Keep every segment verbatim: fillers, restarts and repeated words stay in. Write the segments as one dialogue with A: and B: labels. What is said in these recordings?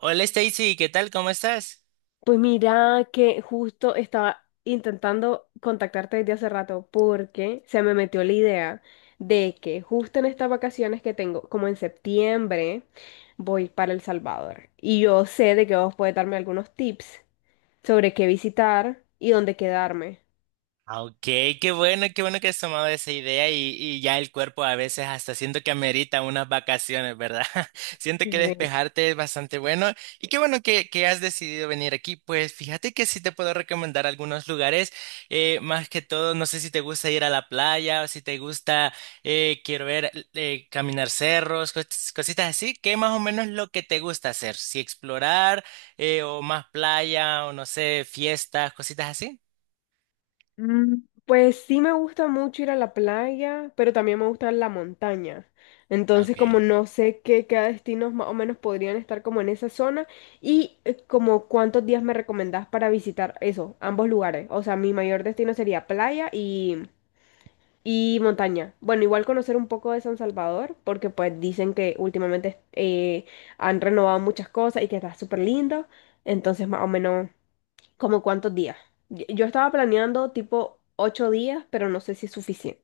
A: Hola Stacy, ¿qué tal? ¿Cómo estás?
B: Pues mira que justo estaba intentando contactarte desde hace rato porque se me metió la idea de que justo en estas vacaciones que tengo, como en septiembre, voy para El Salvador. Y yo sé de que vos podés darme algunos tips sobre qué visitar y dónde quedarme.
A: Ah, Ok, qué bueno, qué bueno que has tomado esa idea y, y ya el cuerpo a veces hasta siento que amerita unas vacaciones, ¿verdad? Siento
B: Sí,
A: que
B: sí, sí.
A: despejarte es bastante bueno y qué bueno que, que has decidido venir aquí. Pues fíjate que sí te puedo recomendar algunos lugares, eh, más que todo, no sé si te gusta ir a la playa o si te gusta, eh, quiero ver, eh, caminar cerros, cos- cositas así, que más o menos lo que te gusta hacer, si explorar, eh, o más playa o no sé, fiestas, cositas así.
B: Mm, Pues sí me gusta mucho ir a la playa, pero también me gusta la montaña. Entonces,
A: Ok.
B: como no sé qué, qué destinos más o menos podrían estar como en esa zona y eh, como cuántos días me recomendás para visitar eso, ambos lugares. O sea, mi mayor destino sería playa y, y montaña. Bueno, igual conocer un poco de San Salvador, porque pues dicen que últimamente eh, han renovado muchas cosas y que está súper lindo. Entonces, más o menos, ¿como cuántos días? Yo yo estaba planeando tipo ocho días, pero no sé si es suficiente.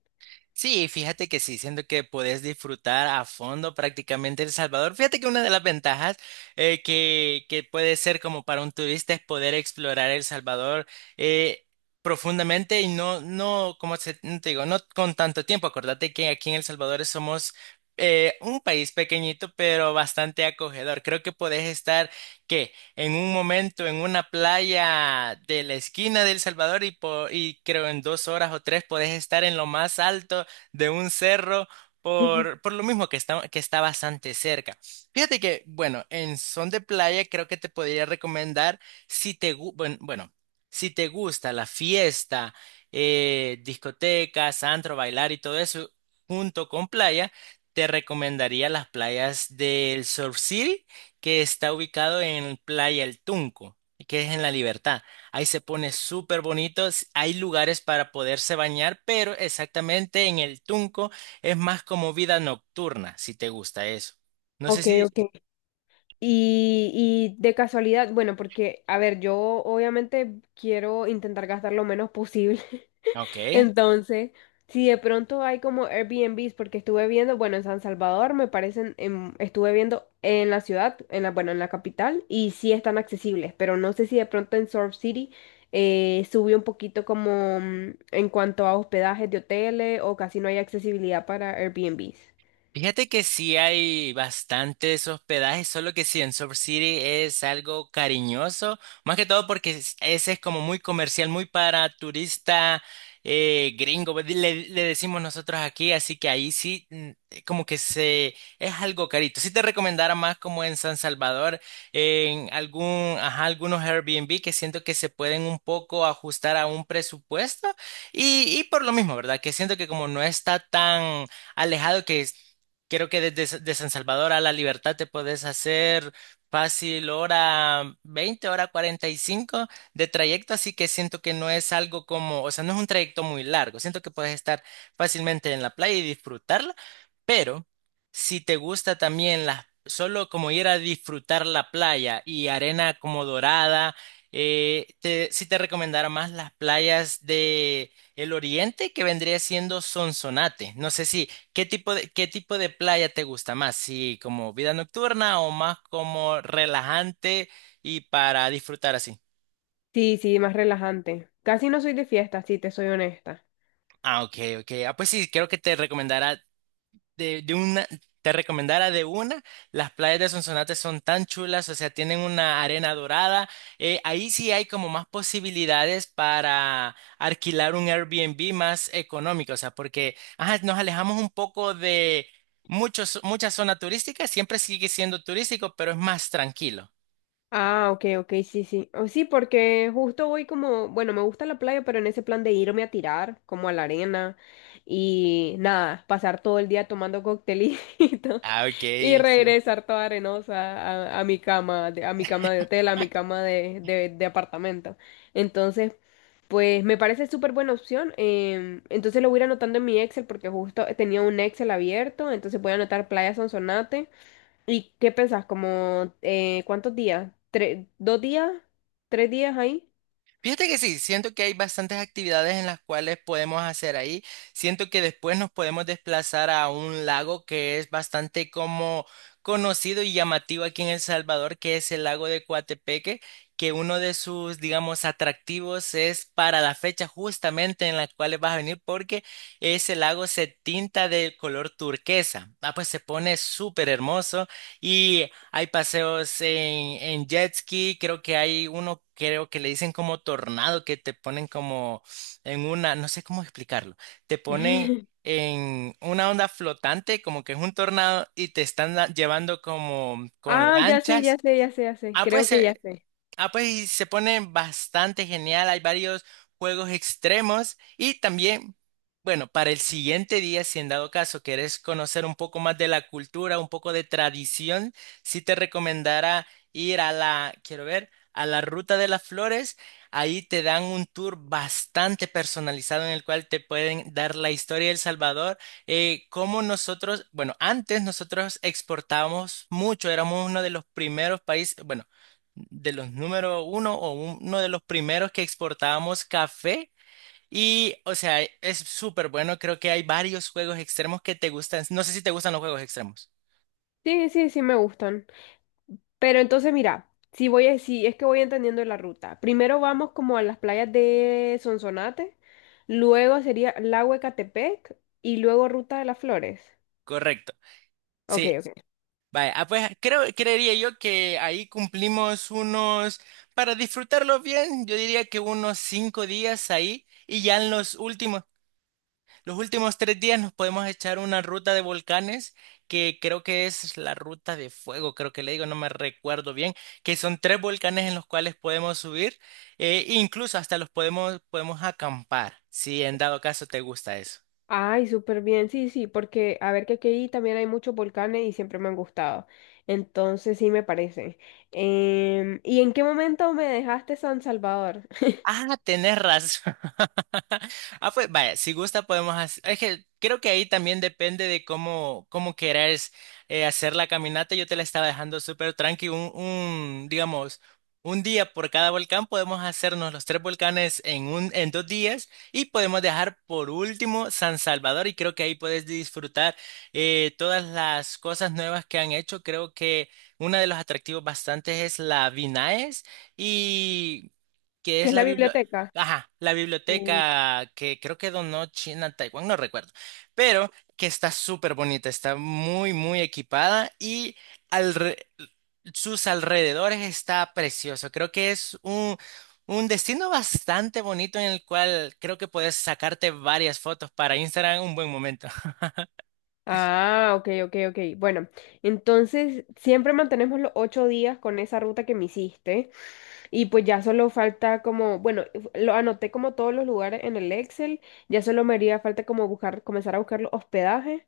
A: Sí, fíjate que sí, siento que puedes disfrutar a fondo prácticamente El Salvador. Fíjate que una de las ventajas eh, que, que puede ser como para un turista es poder explorar El Salvador eh, profundamente y no, no, como se- no te digo, no con tanto tiempo. Acordate que aquí en El Salvador somos eh, un país pequeñito, pero bastante acogedor. Creo que podés estar, ¿qué? En un momento en una playa de la esquina de El Salvador y, po- y creo en dos horas o tres podés estar en lo más alto de un cerro
B: Ujú.
A: por, por lo mismo que está, que está bastante cerca. Fíjate que, bueno, en son de playa creo que te podría recomendar si te, gu- buen- bueno, si te gusta la fiesta, eh, discotecas, antro, bailar y todo eso junto con playa, te recomendaría las playas del Surf City, que está ubicado en Playa El Tunco, que es en La Libertad. Ahí se pone súper bonito. s- Hay lugares para poderse bañar, pero exactamente en el Tunco es más como vida nocturna, si te gusta eso. No sé
B: Ok,
A: si.
B: ok. Y, y de casualidad, bueno, porque, a ver, yo obviamente quiero intentar gastar lo menos posible.
A: Ok.
B: Entonces, si de pronto hay como Airbnbs, porque estuve viendo, bueno, en San Salvador me parecen, en- estuve viendo en la ciudad, en la, bueno, en la capital, y sí están accesibles, pero no sé si de pronto en Surf City eh, subió un poquito como mm, en cuanto a hospedajes de hoteles o casi no hay accesibilidad para Airbnbs.
A: Fíjate que sí hay bastantes hospedajes, solo que sí, en Surf City es algo cariñoso, más que todo porque es- ese es como muy comercial, muy para turista eh, gringo, pues, le, le decimos nosotros aquí, así que ahí sí mm, eh, como que se es algo carito. Sí te recomendara más como en San Salvador, en algún, ajá, algunos Airbnb que siento que se pueden un poco ajustar a un presupuesto y, y por lo mismo, ¿verdad? Que siento que como no está tan alejado que es. Creo que desde de San Salvador a La Libertad te puedes hacer fácil hora veinte hora cuarenta y cinco de trayecto, así que siento que no es algo como, o sea, no es un trayecto muy largo. Siento que puedes estar fácilmente en la playa y disfrutarla, pero si te gusta también la, solo como ir a disfrutar la playa y arena como dorada, eh, te, sí te recomendara más las playas de el oriente que vendría siendo Sonsonate. No sé si. ¿Qué tipo de, qué tipo de playa te gusta más? ¿Sí, como vida nocturna o más como relajante y para disfrutar así?
B: Sí, sí, más relajante. Casi no soy de fiesta, si te soy honesta.
A: Ah, ok, ok. Ah, pues sí, creo que te recomendará de, de una, te recomendara de una, las playas de Sonsonate son tan chulas, o sea, tienen una arena dorada. Eh, ahí sí hay como más posibilidades para alquilar un Airbnb más económico, o sea, porque ajá, nos alejamos un poco de muchos, mucha zona turística, siempre sigue siendo turístico, pero es más tranquilo.
B: Ah, ok, ok, sí, sí. Oh, sí, porque justo voy como, bueno, me gusta la playa, pero en ese plan de irme a tirar, como a la arena, y nada, pasar todo el día tomando coctelito
A: Ah, ok,
B: y
A: sí.
B: regresar toda arenosa a, a mi cama, de- a mi cama de hotel, a mi cama de, de, de apartamento. Entonces, pues me parece súper buena opción. Em, entonces lo voy a ir anotando en mi Excel, porque justo tenía un Excel abierto, entonces voy a anotar Playa Sonsonate. ¿Y qué pensás? ¿Como eh, cuántos días? ¿Tres, dos días? ¿Tres días ahí?
A: Fíjate que sí, siento que hay bastantes actividades en las cuales podemos hacer ahí. Siento que después nos podemos desplazar a un lago que es bastante como conocido y llamativo aquí en El Salvador, que es el lago de Coatepeque, que uno de sus, digamos, atractivos es para la fecha justamente en la cual vas a venir, porque ese lago se tinta de color turquesa. Ah, pues se pone súper hermoso. Y hay paseos en, en jet ski, creo que hay uno, creo que le dicen como tornado, que te ponen como en una, no sé cómo explicarlo, te ponen en una onda flotante, como que es un tornado, y te están da- llevando como con
B: Ah, ya sé, ya
A: lanchas.
B: sé, ya sé, ya sé.
A: Ah,
B: Creo
A: pues
B: que ya
A: eh,
B: sé.
A: Ah, pues y se pone bastante genial. Hay varios juegos extremos y también, bueno, para el siguiente día, si en dado caso quieres conocer un poco más de la cultura, un poco de tradición, sí te recomendara ir a la, quiero ver, a la Ruta de las Flores. Ahí te dan un tour bastante personalizado en el cual te pueden dar la historia de El Salvador, eh, cómo nosotros, bueno, antes nosotros exportábamos mucho, éramos uno de los primeros países, bueno de los número uno o uno de los primeros que exportábamos café. Y, o sea, es súper bueno. Creo que hay varios juegos extremos que te gustan. No sé si te gustan los juegos extremos.
B: Sí, sí, sí me gustan. Pero entonces mira, si voy a, si es que voy entendiendo la ruta. Primero vamos como a las playas de Sonsonate, luego sería Lago Ecatepec y luego Ruta de las Flores.
A: Correcto.
B: Ok,
A: Sí.
B: ok.
A: Vaya, ah, pues creo, creería yo que ahí cumplimos unos, para disfrutarlos bien, yo diría que unos cinco días ahí y ya en los últimos. Los últimos tres días nos podemos echar una ruta de volcanes que creo que es la ruta de fuego, creo que le digo, no me recuerdo bien, que son tres volcanes en los cuales podemos subir, eh, incluso hasta los podemos, podemos acampar, si en dado caso te gusta eso.
B: Ay, súper bien, sí, sí, porque a ver que aquí también hay muchos volcanes y siempre me han gustado. Entonces sí me parece. Em, ¿y en qué momento me dejaste San Salvador?
A: Ah, tenés razón. Ah, pues vaya, si gusta podemos hacer. Es que creo que ahí también depende de cómo, cómo querés eh, hacer la caminata. Yo te la estaba dejando súper tranqui. Un, un, digamos, un día por cada volcán podemos hacernos los tres volcanes en un, en dos días y podemos dejar por último San Salvador. Y creo que ahí puedes disfrutar eh, todas las cosas nuevas que han hecho. Creo que uno de los atractivos bastantes es la Vinaes. Y que
B: ¿Qué
A: es
B: es
A: la
B: la
A: bibli-
B: biblioteca?
A: Ajá, la
B: Uh.
A: biblioteca que creo que donó China a Taiwán, no recuerdo, pero que está súper bonita, está muy, muy equipada y alre- sus alrededores está precioso. Creo que es un, un destino bastante bonito en el cual creo que puedes sacarte varias fotos para Instagram, un buen momento.
B: Ah, ok, ok, ok. Bueno, entonces siempre mantenemos los ocho días con esa ruta que me hiciste y pues ya solo falta como, bueno, lo anoté como todos los lugares en el Excel, ya solo me haría falta como buscar, comenzar a buscar los hospedajes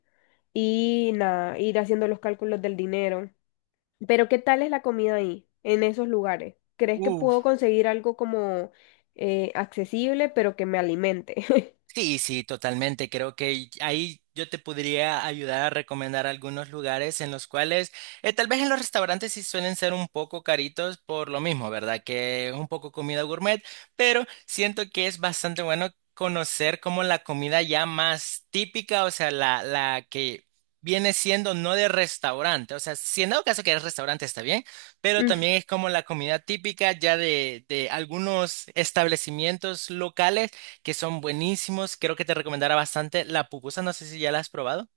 B: y nada, ir haciendo los cálculos del dinero. Pero ¿qué tal es la comida ahí, en esos lugares? ¿Crees que puedo
A: Uf.
B: conseguir algo como eh, accesible, pero que me alimente?
A: Sí, sí, totalmente. Creo que ahí yo te podría ayudar a recomendar algunos lugares en los cuales, eh, tal vez en los restaurantes sí suelen ser un poco caritos por lo mismo, ¿verdad? Que es un poco comida gourmet, pero siento que es bastante bueno conocer como la comida ya más típica, o sea, la, la que viene siendo no de restaurante, o sea, si en dado caso que es restaurante está bien, pero
B: Mm,
A: también es como la comida típica ya de, de algunos establecimientos locales que son buenísimos. Creo que te recomendará bastante la pupusa. No sé si ya la has probado.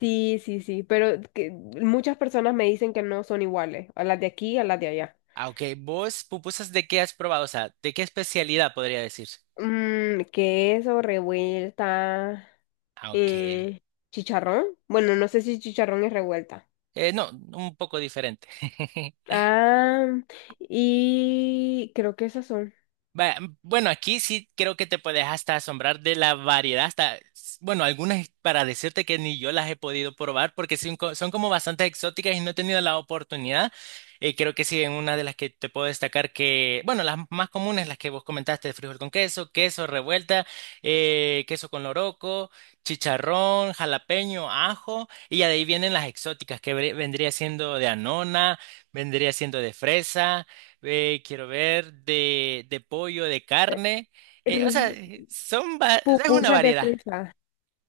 B: Sí, sí, sí, pero que muchas personas me dicen que no son iguales, a las de aquí, a las de allá.
A: Ah, ok. ¿Vos pupusas de qué has probado? O sea, ¿de qué especialidad podría decir?
B: Mm, queso, revuelta,
A: Ah, ok.
B: eh, chicharrón. Bueno, no sé si chicharrón es revuelta.
A: Eh, no, un poco diferente.
B: Ah, y creo que esas son.
A: Va- Bueno, aquí sí creo que te puedes hasta asombrar de la variedad, hasta, s- bueno, algunas para decirte que ni yo las he podido probar porque son, co- son como bastante exóticas y no he tenido la oportunidad. Eh, creo que sí, en una de las que te puedo destacar que, bueno, las más comunes, las que vos comentaste, de frijol con queso, queso revuelta, eh, queso con loroco, chicharrón, jalapeño, ajo, y ya de ahí vienen las exóticas que ve- vendría siendo de anona, vendría siendo de fresa. Eh, quiero ver de, de pollo, de
B: Eh,
A: carne. Eh, o sea,
B: r-
A: son va- es una
B: Pupusas de
A: variedad.
B: fresa.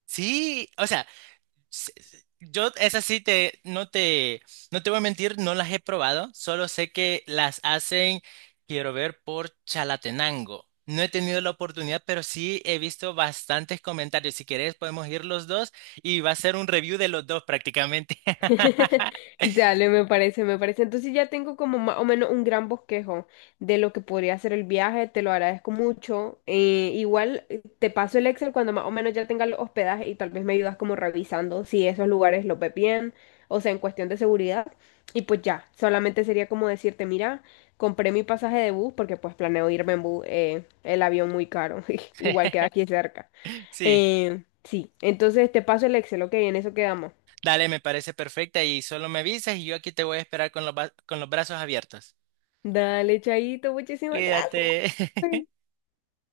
A: Sí, o sea, s- s- yo esas sí te no te no te voy a mentir, no las he probado, solo sé que las hacen, quiero ver, por Chalatenango. No he tenido la oportunidad, pero sí he visto bastantes comentarios. Si querés, podemos ir los dos y va a ser un review de los dos prácticamente.
B: Dale, me parece, me parece. Entonces ya tengo como más o menos un gran bosquejo de lo que podría ser el viaje, te lo agradezco mucho. Eh, igual eh, te paso el Excel cuando más o menos ya tenga los hospedajes y tal vez me ayudas como revisando si esos lugares los ve bien, o sea, en cuestión de seguridad. Y pues ya, solamente sería como decirte, mira, compré mi pasaje de bus porque pues planeo irme en bus, eh, el avión muy caro, igual queda aquí cerca.
A: Sí.
B: Eh, sí, entonces te paso el Excel, ok, en eso quedamos.
A: Dale, me parece perfecta y solo me avisas y yo aquí te voy a esperar con los, ba- con los brazos abiertos.
B: Dale, Chaito, muchísimas gracias.
A: Cuídate.